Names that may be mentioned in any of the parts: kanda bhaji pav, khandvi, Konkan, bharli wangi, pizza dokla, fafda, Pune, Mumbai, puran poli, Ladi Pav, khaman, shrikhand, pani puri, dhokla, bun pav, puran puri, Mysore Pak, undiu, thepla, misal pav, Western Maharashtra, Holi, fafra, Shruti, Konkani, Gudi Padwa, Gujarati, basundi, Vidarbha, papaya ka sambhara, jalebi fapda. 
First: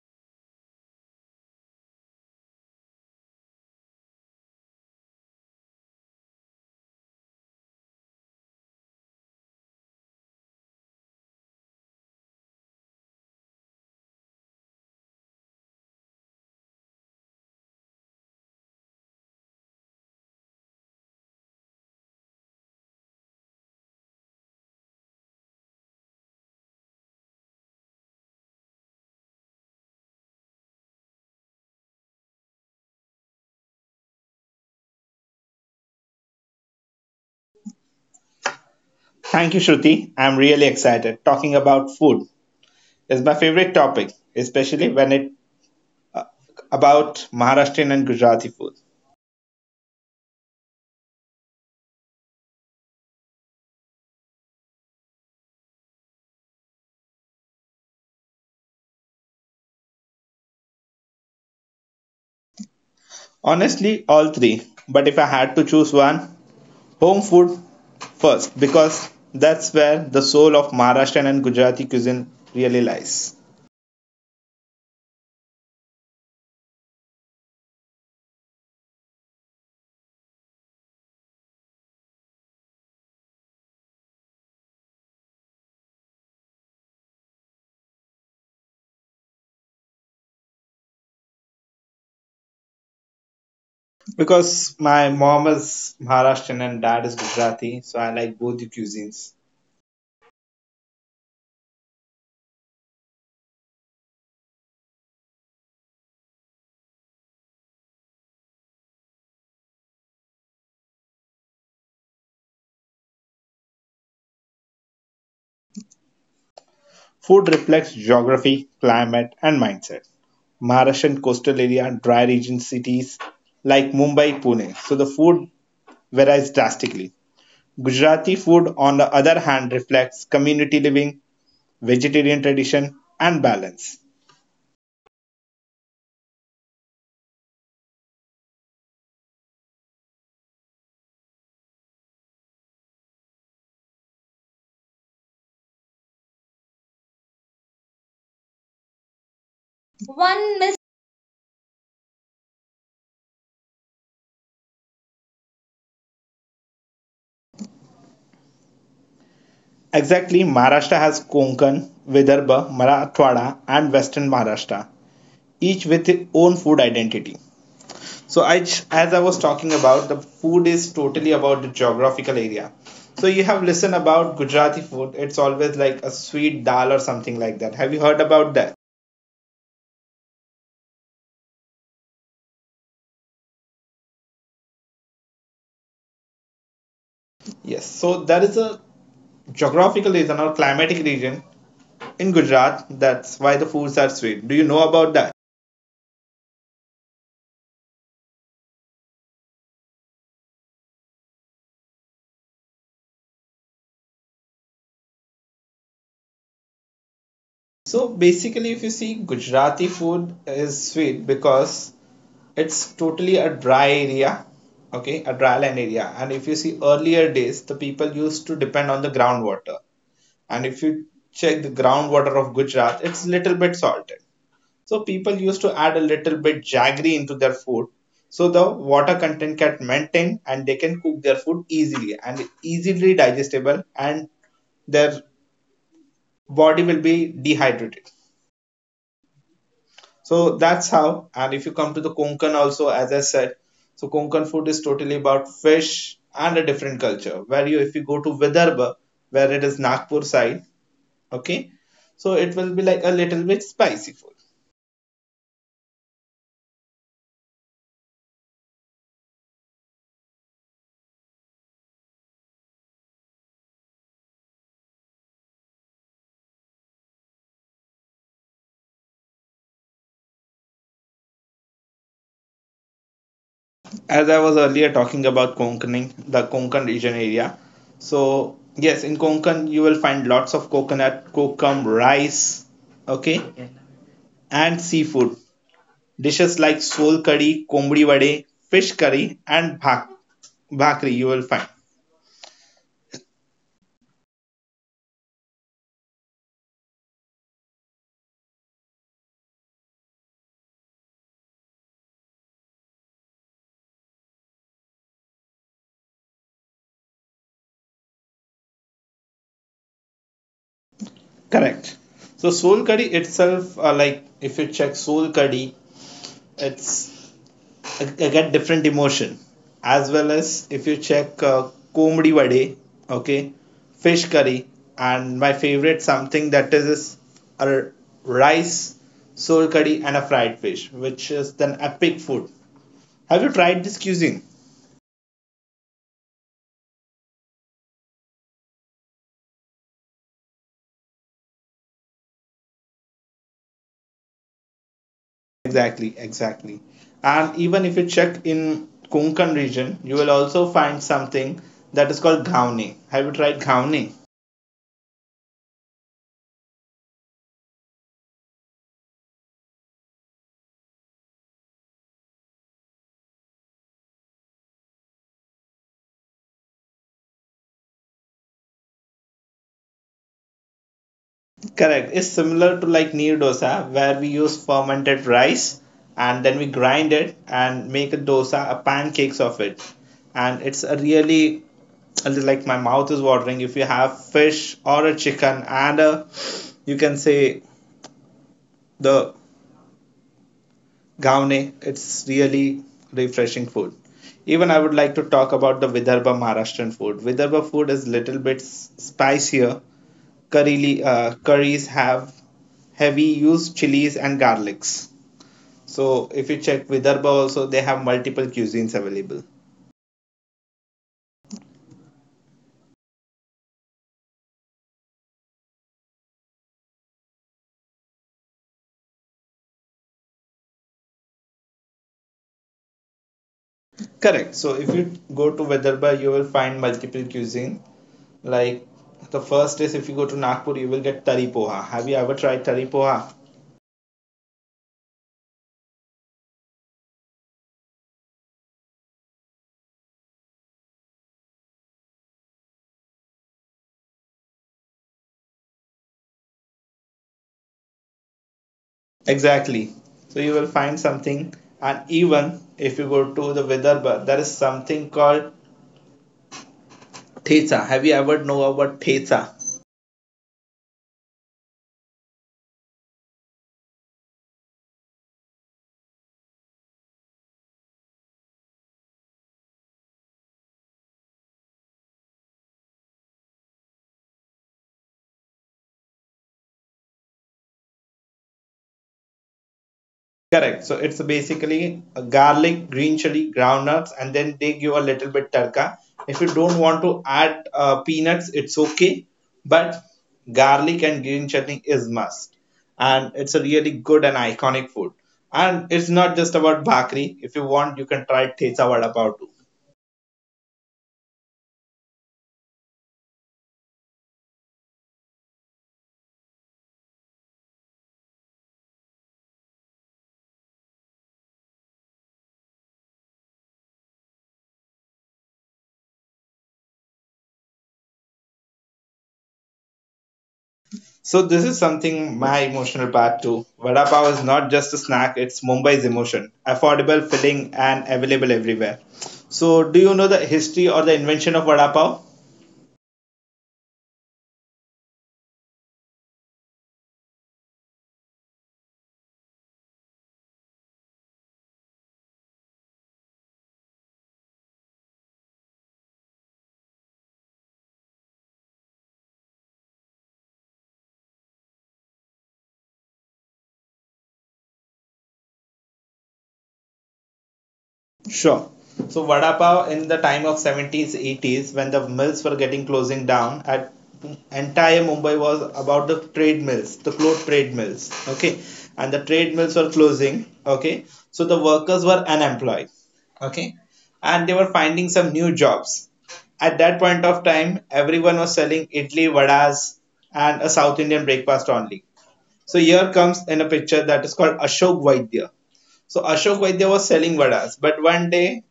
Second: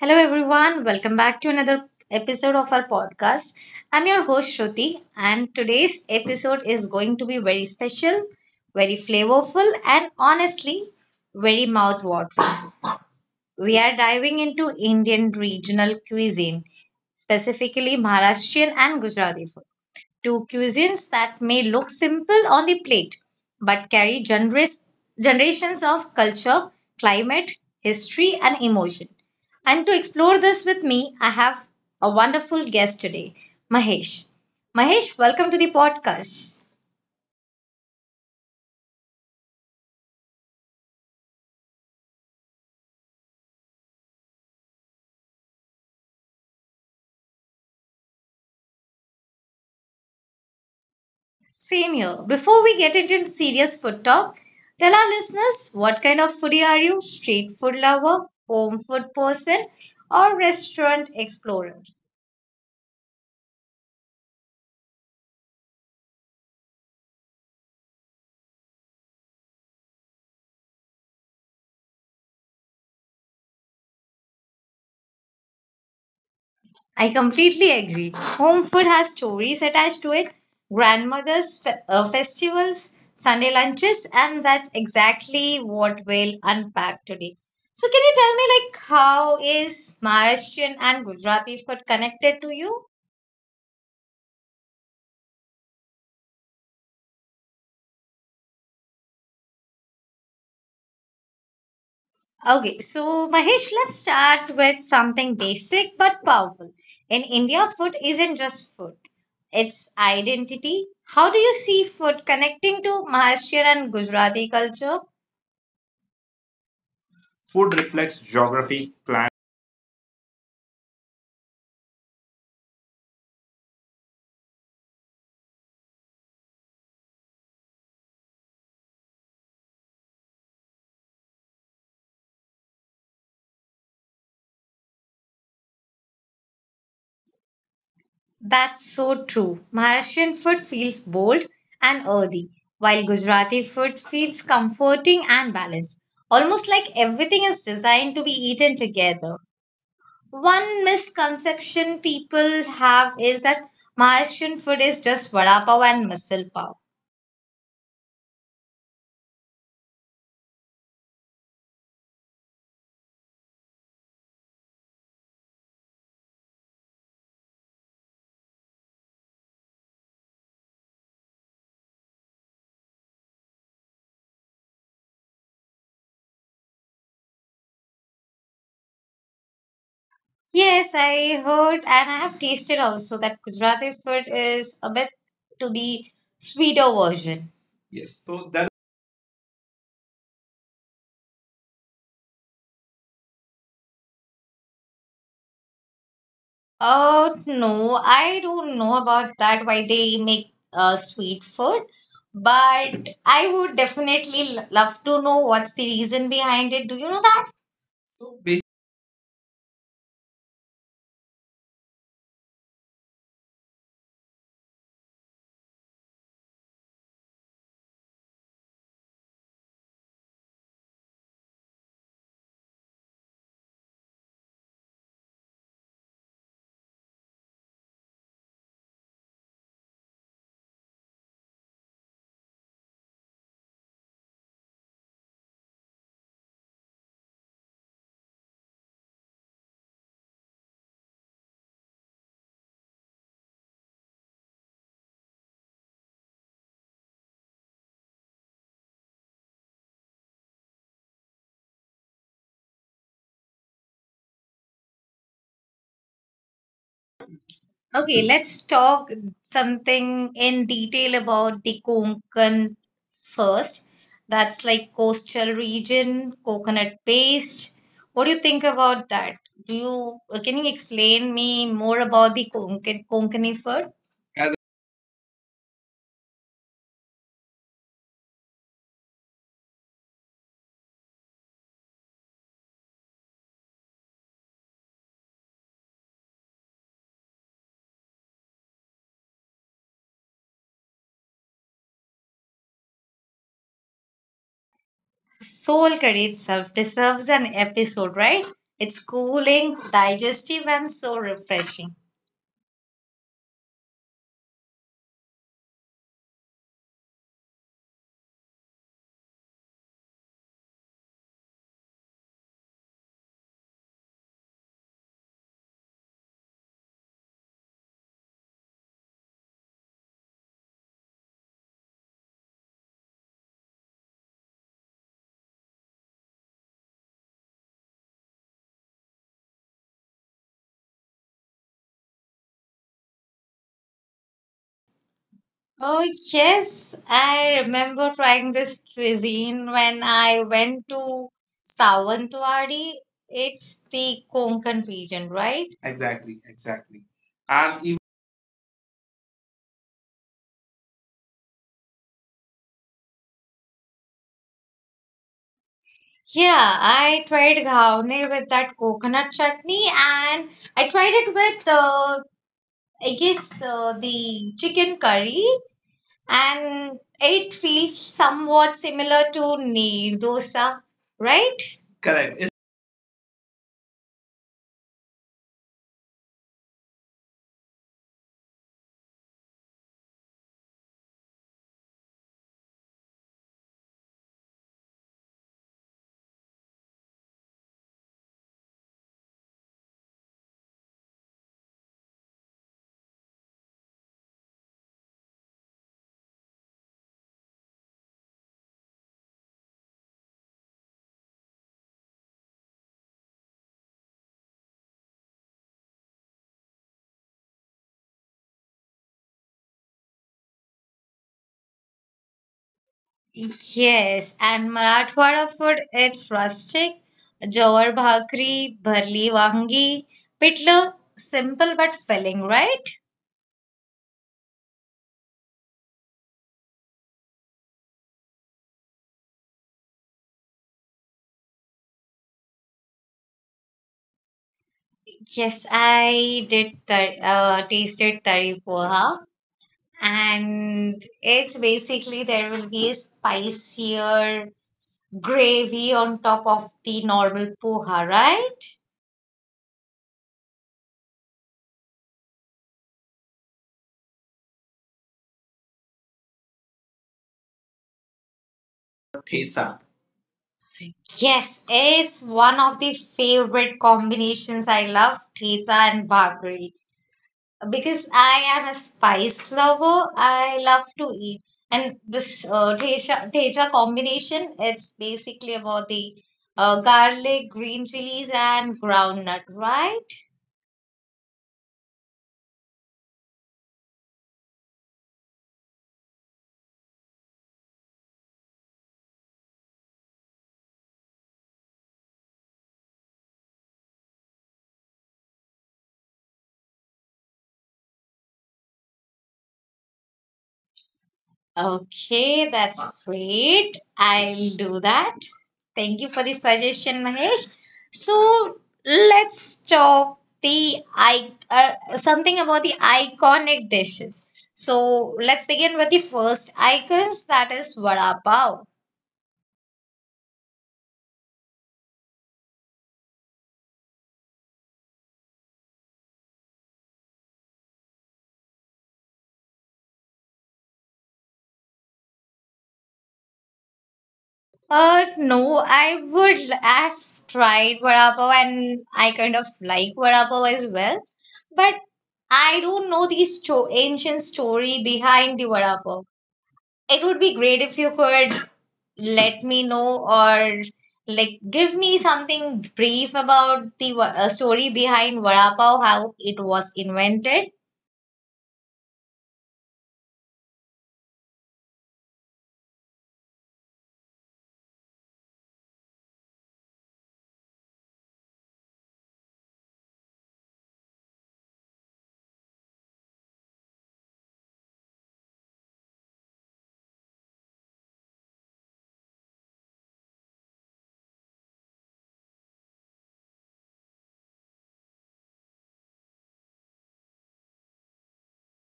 Hello, everyone. Welcome back to another episode of our podcast. I'm your host, Shruti, and today's episode is going to be very special, very flavorful, and honestly, very mouthwatering. We are diving into Indian regional cuisine, specifically Maharashtrian and Gujarati food to cuisines that may look simple on the plate but carry generous, generations of culture, climate, history, and emotion. And to explore this with me, I have a wonderful guest today, Mahesh. Mahesh, welcome to the podcast. Thank you, Shruti. I'm really excited. Talking about food is my favorite topic, especially when it about Maharashtrian and Gujarati food. Same here. Before we get into serious food talk, tell our listeners what kind of foodie are you? Street food lover, home food person, or restaurant explorer? Honestly, all three. But if I had to choose one, home food first, because that's where the soul of Maharashtrian and Gujarati cuisine really lies. I completely agree. Home food has stories attached to it. Grandmother's festivals, Sunday lunches, and that's exactly what we'll unpack today. So, can you tell me, like, how is Maharashtrian and Gujarati food connected to you? Because my mom is Maharashtrian and dad is Gujarati, so I like both the cuisines. Okay, so Mahesh, let's start with something basic but powerful. In India, food isn't just food, it's identity. How do you see food connecting to Maharashtrian and Gujarati culture? Food Food reflects reflects geography, geography, climate, climate, and mindset. Maharashtrian coastal area and dry region cities like Mumbai, Pune. So the food varies drastically. Gujarati food, on the other hand, reflects community living, vegetarian tradition, and balance. that's so true. Malaysian food feels bold and earthy, while Gujarati food feels comforting and balanced. Almost like everything is designed to be eaten together. One miss. One misconception people have is that Malaysian food is just vada pav and misal pav. Exactly, Maharashtra has Konkan, Vidarbha, Marathwada, and Western Maharashtra, each with its own food identity. As I was talking about, the food is totally about the geographical area. So you have listened about Gujarati food. It's always like a sweet dal or something like that. Have you heard about that? Yes, I heard and I have tasted also that Gujarati food is a bit to the sweeter version. Yes. So Yes. that is So there a geographical region or climatic region in Gujarat. That's why the foods are sweet. Do you know about that? No, I don't know about that, why they make sweet food, but I would definitely love to know what's the reason behind it. Do you know that? So So basically, basically, if you see Gujarati food is sweet because it's totally a dry area, okay, a dry land area. And if you see earlier days, the people used to depend on the groundwater. And if you check the groundwater of Gujarat, it's little bit salted. So people used to add a little bit jaggery into their food so the water content can maintain and they can cook their food easily and easily digestible and their body will be dehydrated. So that's how. And if you come to the Konkan also, as I said, so Konkan food is totally about fish and a different culture. If you go to Vidarbha, where it is Nagpur side, okay, so it will be like a little bit spicy food. okay, let's talk something in detail about the Konkan first. That's like coastal region, coconut paste. What do you think about that? Do you can you explain me more about the Konkani food? As I was earlier talking about Konkan, the Konkan region area, so yes, in Konkan you will find lots of coconut, kokum rice, okay, and seafood dishes like sol curry, kombri vade, fish curry, and bhakri, you will find. Soul curry itself deserves an episode, right? It's cooling, digestive, and so refreshing. Correct. So sol curry itself, like if you check sol curry, it's I, get different emotion. As well as if you check komdi vade, okay, fish curry, and my favorite something that is a rice, soul curry, and a fried fish, which is an epic food. Have you tried this cuisine? Oh, yes, I remember trying this cuisine when I went to Sawantwadi. It's the Konkan region, right? Exactly, Exactly, exactly. exactly. And And even even if you check in Konkan region, you will also find something that is called ghauni. Have you tried ghauni? yeah, I tried ghawne with that coconut chutney and I tried it with, I guess, the chicken curry. And it feels somewhat similar to Neer dosa, right? Correct. It's Correct. similar to like neer dosa, where we use fermented rice and then we grind it and make a dosa, a pancakes of it. And it's a really, like my mouth is watering if you have fish or a chicken and a, you can say, the gaune, it's really refreshing food. Even I would like to talk about the Vidarbha Maharashtrian food. Vidarbha food is little bit spicier curry, curries have heavy used chilies and garlics. So if you check Vidarbha also, they have multiple cuisines available. It's yes, and Marathwada food, it's rustic. Jawar bhakri, bharli wangi, pitla, simple but filling, right? Correct. So if you go to Vidarbha, you will find multiple cuisine. Like the first is if you go to Nagpur, you will get tari poha. Have you ever tried tari poha? Yes, I did tasted tari poha, and it's basically there will be a spicier gravy on top of the normal poha, right? Exactly. So you will find something. And even if you go to the Vidarbha, there is something called theta. Have you ever know about theta? Pizza. Yes, it's one of the favorite combinations. I love pizza and bagri because I am a spice lover. I love to eat, and this teja teja combination. It's basically about the garlic, green chilies, and groundnut, right? Correct. So it's basically a garlic, green chili, groundnuts, and then they give a little bit tadka. If you don't want to add peanuts, it's okay, but garlic and green chutney is must. And it's a really good and iconic food. And it's not just about bhakri. If you want, you can try thecha vada pav too. Okay, that's great. I'll do that. Thank you for the suggestion, Mahesh. So let's talk the I something about the iconic dishes. So let's begin with the first icons that is vada pav. So this is something my emotional part too. Vada pav is not just a snack; it's Mumbai's emotion. Affordable, filling, and available everywhere. So, do you know the history or the invention of vada pav? No, I would. I've tried vada pav and I kind of like vada pav as well, but I don't know the ancient story behind the vada pav. It would be great if you could let me know or like give me something brief about the story behind vada pav, how it was invented. Sure. So vada pav in the time of 70s, 80s, when the mills were getting closing down, at entire Mumbai was about the trade mills, the cloth trade mills. Okay, and the trade mills were closing. Okay, so the workers were unemployed. Okay, and they were finding some new jobs. At that point of time, everyone was selling idli, vadas, and a South Indian breakfast only. So here comes in a picture that is called Ashok Vaidya. So Ashok Vaidya was selling vadas, but one day,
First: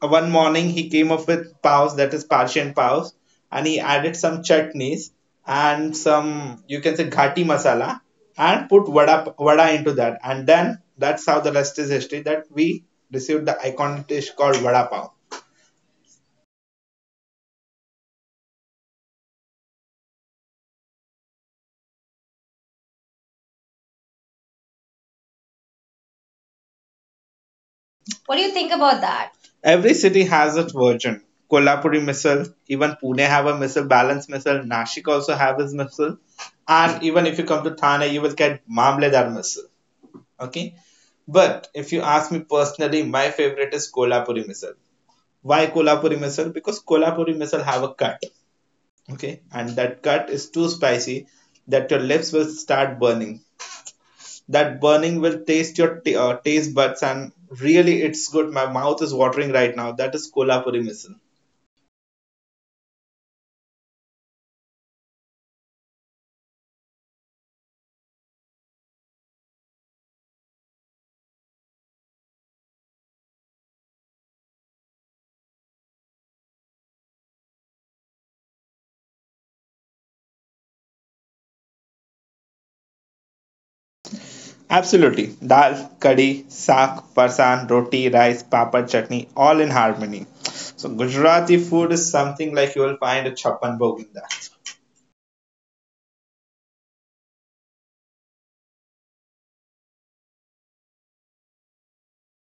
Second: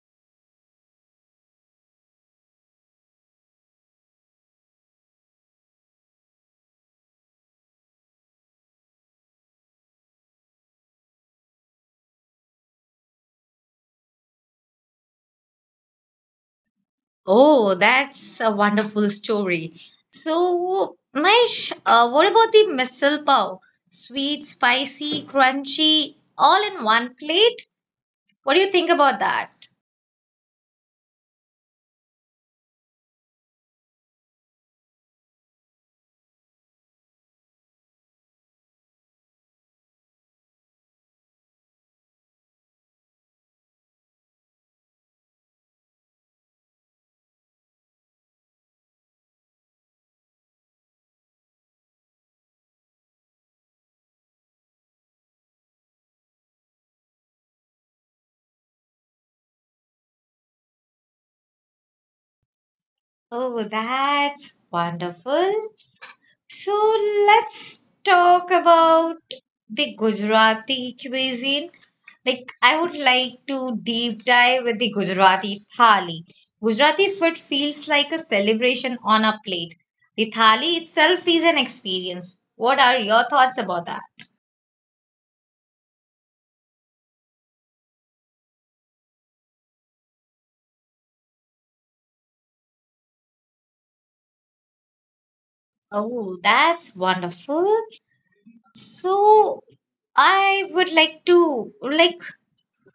one morning, he came up with paos, that is Persian paos, and he added some chutneys and some, you can say, ghati masala, and put vada into that, and then that's how the rest is history. That we received the iconic dish called vada pav. Oh, that's a wonderful story. So, Mahesh, what about the misal pav? Sweet, spicy, crunchy, all in one plate? What do What you do you think think about about that? that? Every city has its version. Kolhapuri missile, even Pune have a missile, balance missile, Nashik also have his missile. And even if you come to Thane, you will get Mamledar missile. Okay? But if you ask me personally, my favorite is Kolhapuri missile. Why Kolhapuri missile? Because Kolhapuri missile have a cut. Okay? And that cut is too spicy that your lips will start burning, that burning will taste your taste buds, and really it's good, my mouth is watering right now, that is kolhapuri misal. Oh, that's wonderful. So let's talk about the Gujarati cuisine. Like I would like to deep dive with the Gujarati thali. Gujarati food feels like a celebration on a plate. The thali itself is an experience. What are your thoughts about that? Absolutely. Dal, kadhi, saag, parsan, roti, rice, papad, chutney, all in harmony. So Gujarati food is something like you will find a chapan bhog in that. Oh, that's wonderful. So I would like to like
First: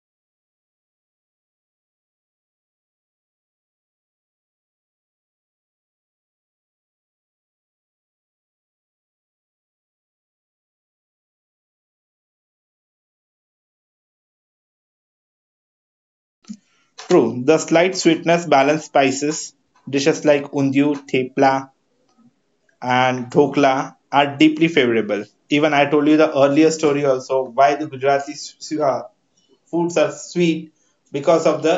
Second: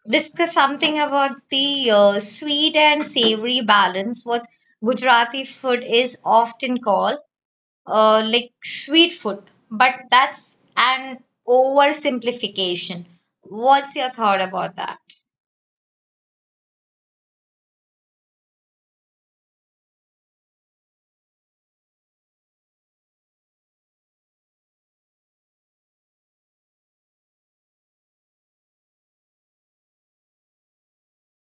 discuss something about the sweet and savory balance what Gujarati food is often called like sweet food, but that's an oversimplification. What's your thought about that? True, the slight sweetness, balanced spices, dishes like undiu, thepla, and dhokla are deeply favorable. Even I told you the earlier story also, why the Gujarati foods are sweet, because of the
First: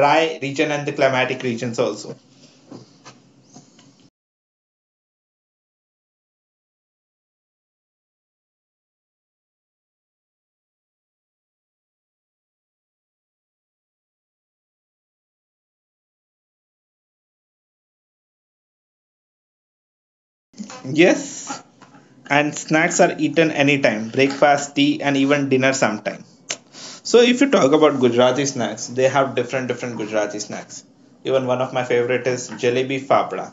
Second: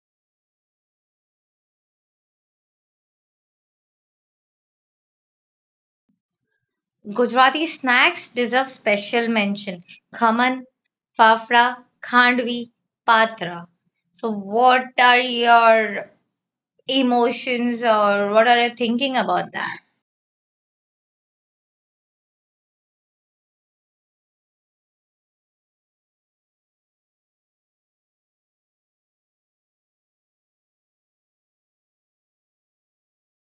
dry region and the climatic regions also. Gujarati snacks deserve special mention. Khaman, fafra, khandvi, patra. So, what are your emotions or what are you thinking about that? Yes, and snacks are eaten anytime, breakfast, tea, and even dinner sometime. So if you talk about Gujarati snacks, they have different different Gujarati snacks. Even one of my favorite is jalebi fapda.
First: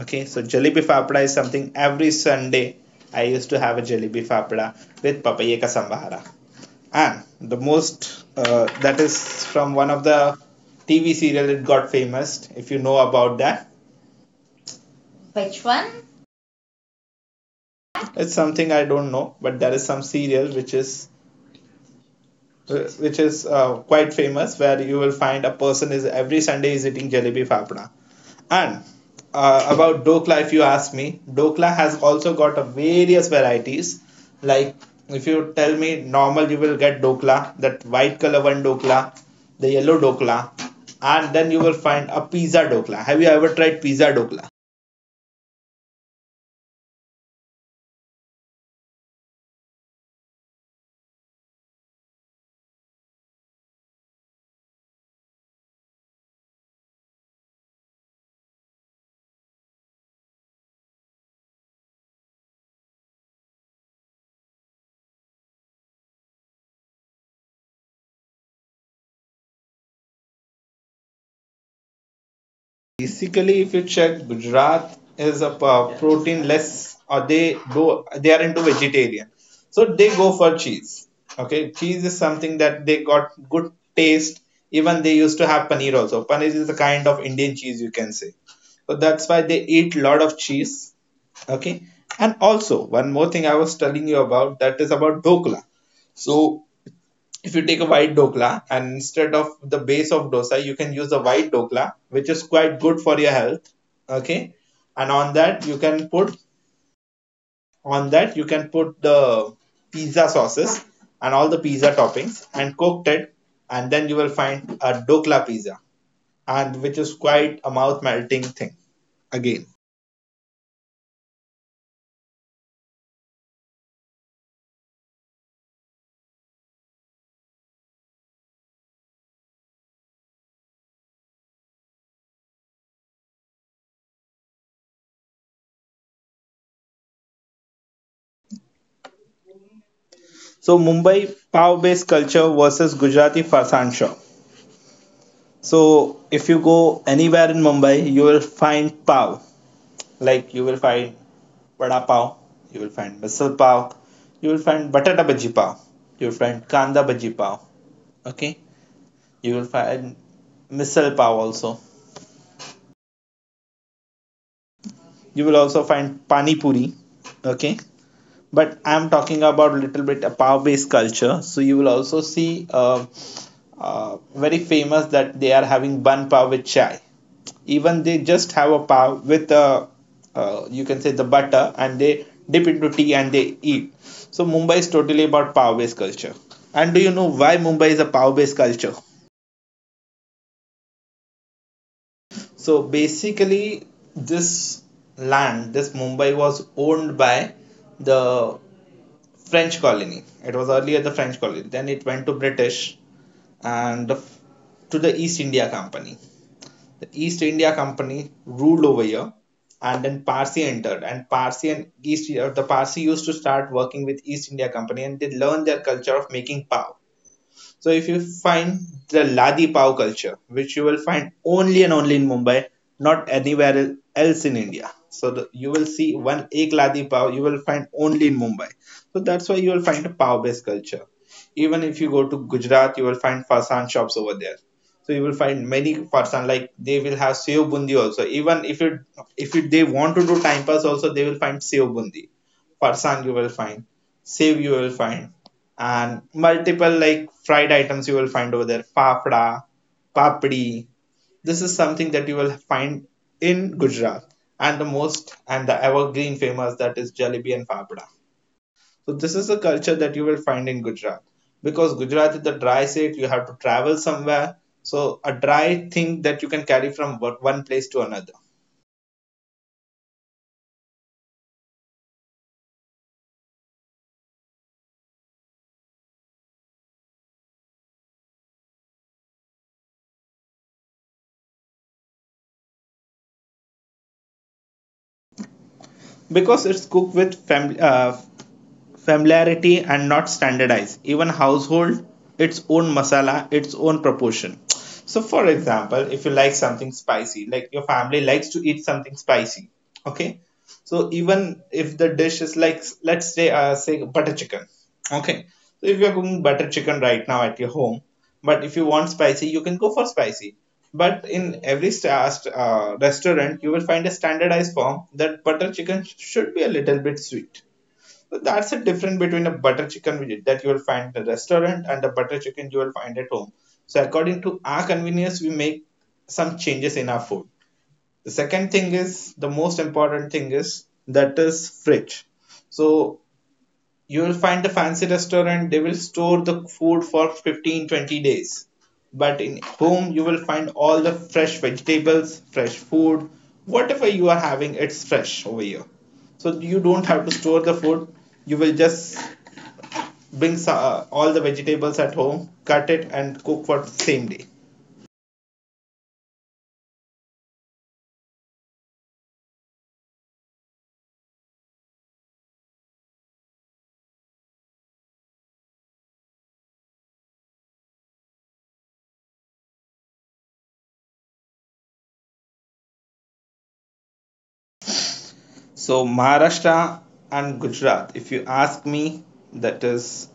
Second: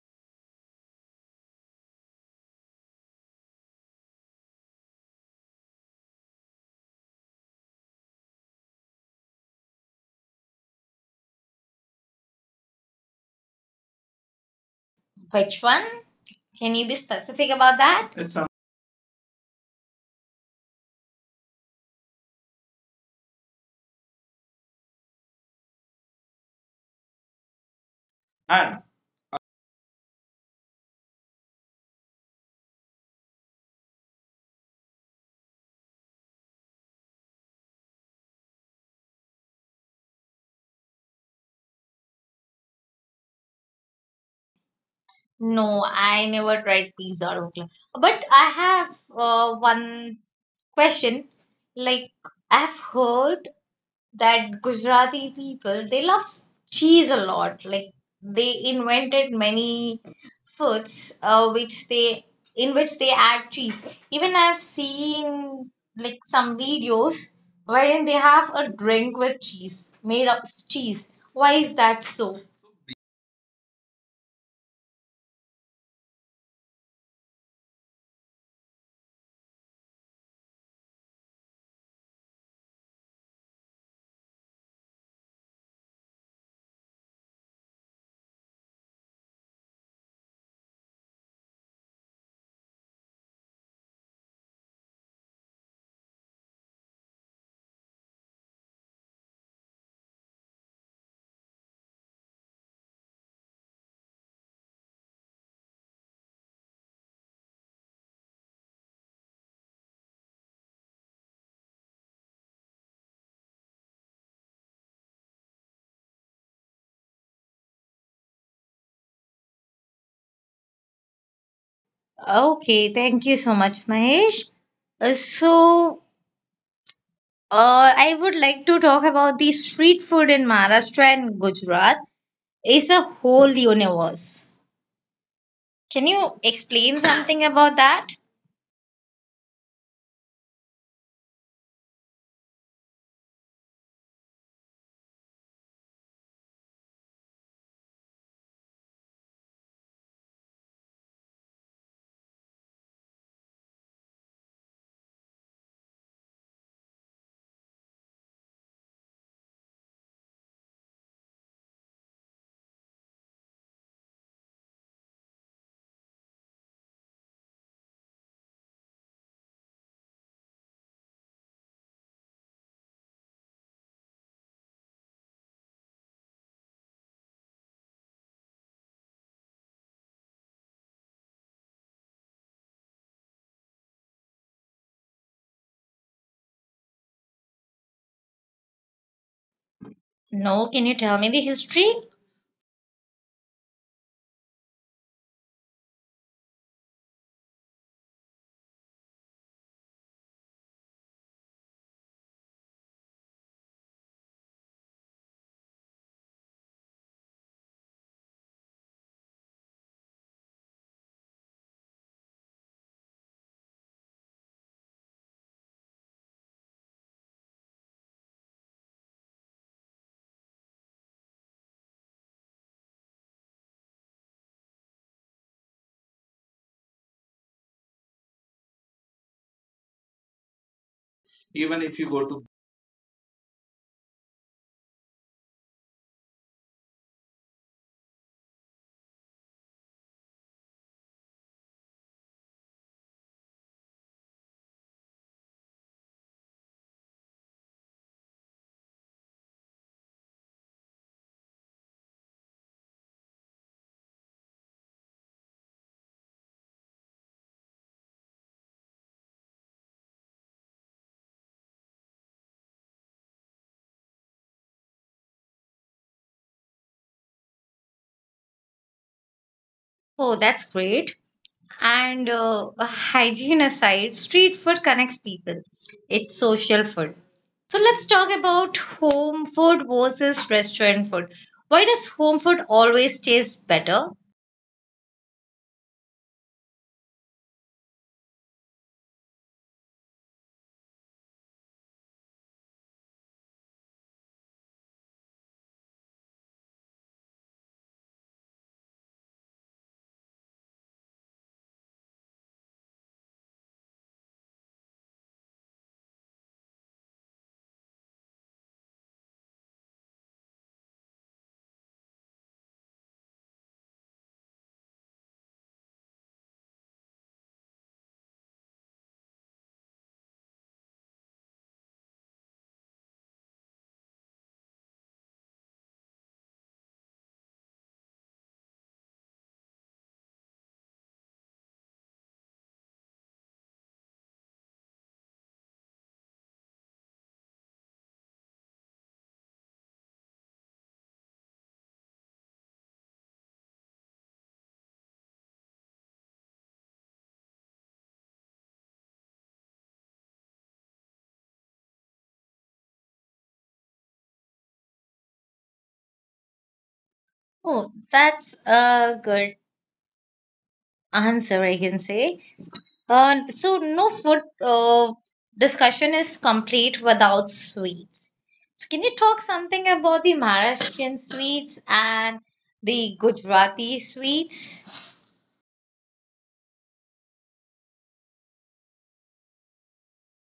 Okay, so jalebi fapda is something every Sunday I used to have a jalebi fapda with papaya ka sambhara. And the most that is from one of the TV serial it got famous. If you know about that, which Which one? one? Can you be specific about that? It's It's a something I don't know, but there is some serial which is quite famous, where you will find a person is every Sunday is eating jalebi fapda. And man. About dokla, if you ask me, dokla has also got a various varieties. Like if you tell me normal, you will get dokla, that white color one dokla, the yellow dokla, and then you will find a pizza dokla. Have you ever tried pizza dokla? No, I never tried pizza or Oakland. But I have one question. Like, I've heard that Gujarati people they love cheese a lot. Like they invented many foods which they in which they add cheese. Even I've seen like some videos wherein they have a drink with cheese made up of cheese. Why is that so? Basically, if you check, Gujarat is a protein-less, or they go, they are into vegetarian, so they go for cheese. Okay, cheese is something that they got good taste. Even they used to have paneer also. Paneer is a kind of Indian cheese, you can say. So that's why they eat lot of cheese. Okay, and also one more thing I was telling you about that is about dhokla. So if you take a white dokla and instead of the base of dosa you can use the white dokla, which is quite good for your health. Okay, and on that you can put, on that you can put the pizza sauces and all the pizza toppings and cooked it, and then you will find a dokla pizza, and which is quite a mouth melting thing again. Okay, thank you so much, Mahesh. Uh, so, I would like to talk about the street food in Maharashtra and Gujarat. It's a whole universe. Can you explain something about that? So Mumbai pav based culture versus Gujarati fasan shop. So if you go anywhere in Mumbai, you will find pav. Like you will find vada pav, you will find misal pav, you will find batata bhaji pav, you will find kanda bhaji pav. Okay, you will find misal pav also. You will also find pani puri. Okay, but I'm talking about little bit a pav based culture. So you will also see, very famous that they are having bun pav with chai. Even they just have a pav with, you can say, the butter, and they dip into tea and they eat. So Mumbai is totally about pav based culture. And do you know why Mumbai is a pav based culture? No, can you tell me the history? So basically, this land, this Mumbai, was owned by the French colony. It was earlier the French colony, then it went to British, and the, to the East India Company. The East India Company ruled over here, and then Parsi entered, and Parsi and East the Parsi used to start working with East India Company, and they learned their culture of making pav. So if you find the Ladi Pav culture, which you will find only and only in Mumbai, not anywhere else in India. So the, you will see one ek Ladi Pav you will find only in Mumbai. So that's why you will find a Pav based culture. Even if Even you if go you to go to Gujarat, you will find Farsan shops over there. So you will find many Farsan, like they will have Sev Bundi also. Even if you, they want to do time pass also. They will find Sev Bundi farsan you will find, save you will find, and multiple like fried items you will find over there, fafda, papdi. This is something that you will find in Gujarat, and the most and the evergreen famous that is jalebi and fafda. So this is the culture that you will find in Gujarat because Gujarat is the dry state. You have to travel somewhere, so a dry thing that you can carry from one place to another oh, that's great. And hygiene aside, street food connects people. It's social food. So let's talk about home food versus restaurant food. Why does home food always taste better? because it's cooked with family familiarity and not standardized. Even household, its own masala, its own proportion. So, for example, if you like something spicy, like your family likes to eat something spicy, okay? So, even if the dish is like, let's say, say butter chicken, okay? So, if you're cooking butter chicken right now at your home, but if you want spicy, you can go for spicy. But in every restaurant, you will find a standardized form that butter chicken should be a little bit sweet. So that's the difference between a butter chicken that you will find in the restaurant and the butter chicken you will find at home. So according to our convenience, we make some changes in our food. The second thing is, the most important thing is, that is fridge. So you'll find the fancy restaurant, they will store the food for 15, 20 days, but in home you will find all the fresh vegetables, fresh food, whatever you are having, it's fresh over here. So you don't have to store the food, you will just bring all the vegetables at home, cut it and cook for same day. Oh, that's a good answer, I can say. So no food discussion is complete without sweets. So can you talk something about the Maharashtrian sweets and the Gujarati sweets? So Maharashtra and Gujarat, if you ask me, that is,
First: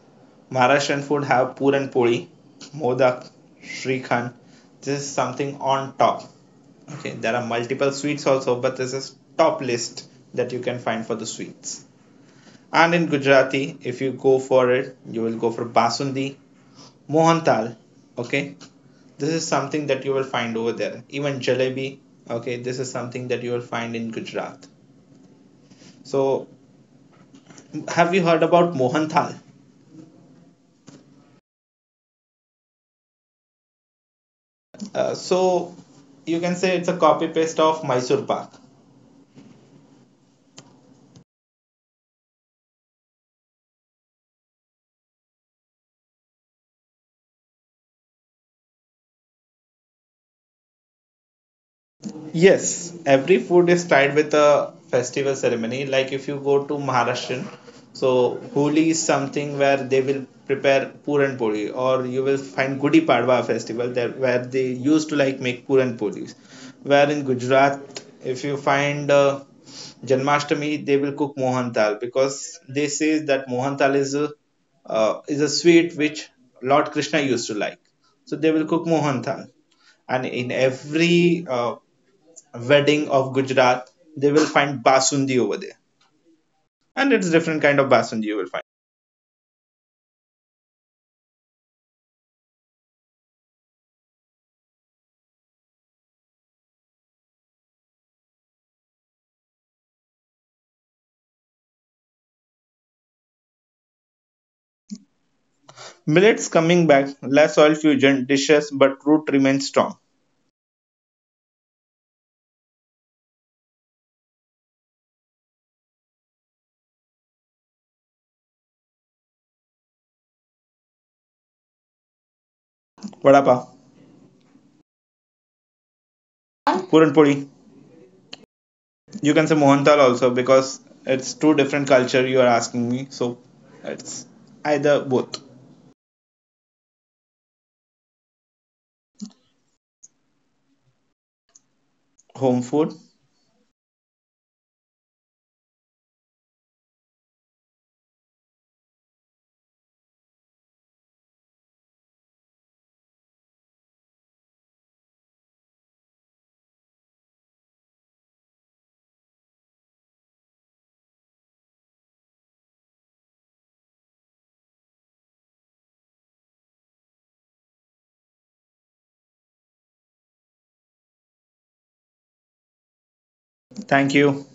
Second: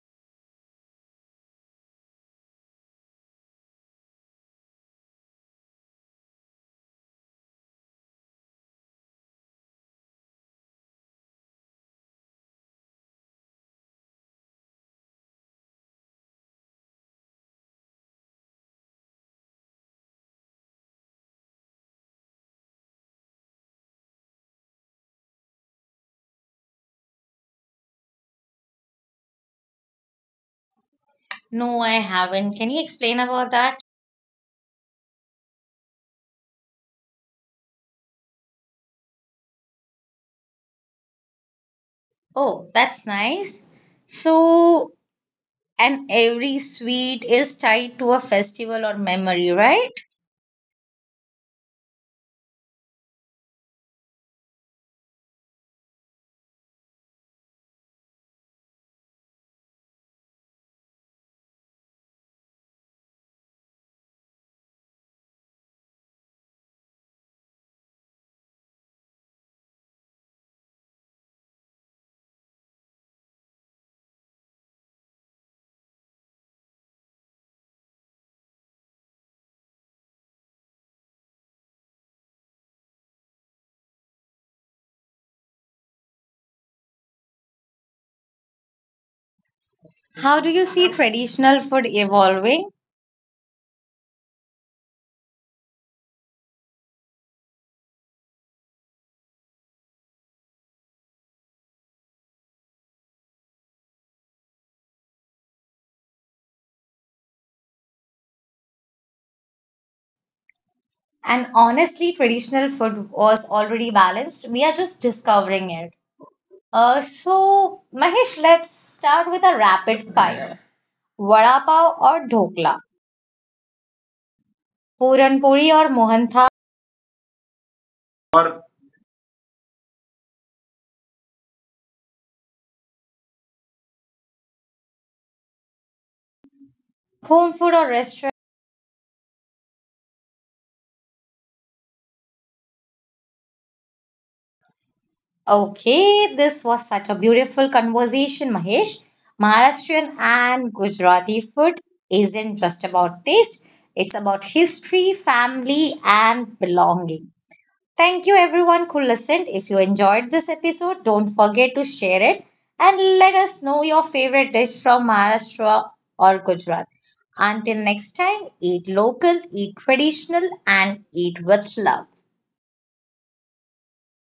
Maharashtrian food have puran poli, modak, shrikhand. This is something on top. Okay, there are multiple sweets also, but this is top list that you can find for the sweets. And in Gujarati, if you go for it, you will go for basundi, mohantal. Okay, this is something that you will find over there. Even jalebi. Okay, this is something that you will find in Gujarat. So have you heard about Mohan Thal? No, I haven't. Can you explain about that? So you can say it's a copy paste of Mysore Pak. Oh, that's nice. So and every sweet is tied to a festival or memory, right? Yes, every food is tied with a festival ceremony. Like if you go to Maharashtrian, so Holi is something where they will prepare Puran Poli, or you will find Gudi Padwa festival there where they used to like make Puran Polis. Where in Gujarat, if you find Janmashtami, they will cook Mohan Dal because they say that Mohan Dal is a sweet which Lord Krishna used to like. So they will cook Mohan Dal and in every wedding of Gujarat, they will find basundi over there. And it's different kind of basundi you will find. How do you see traditional food evolving? Millets coming back, less oil fusion dishes, but root remains strong. And honestly, traditional food was already balanced. We are just discovering it. So, Mahesh, let's start with a rapid fire. Vada pav or dhokla? Vada pav, Puran puri or mohan thal? puran puri. Or You can say Mohanthal also because it's two different culture you are asking me. So it's either both. home food or restaurant? Home food. Okay, this was such a beautiful conversation, Mahesh. Maharashtrian and Gujarati food isn't just about taste, it's about history, family, and belonging. Thank you, everyone who listened. If you enjoyed this episode, don't forget to share it and let us know your favorite dish from Maharashtra or Gujarat. Until next time, eat local, eat traditional, and eat with love. Thank you.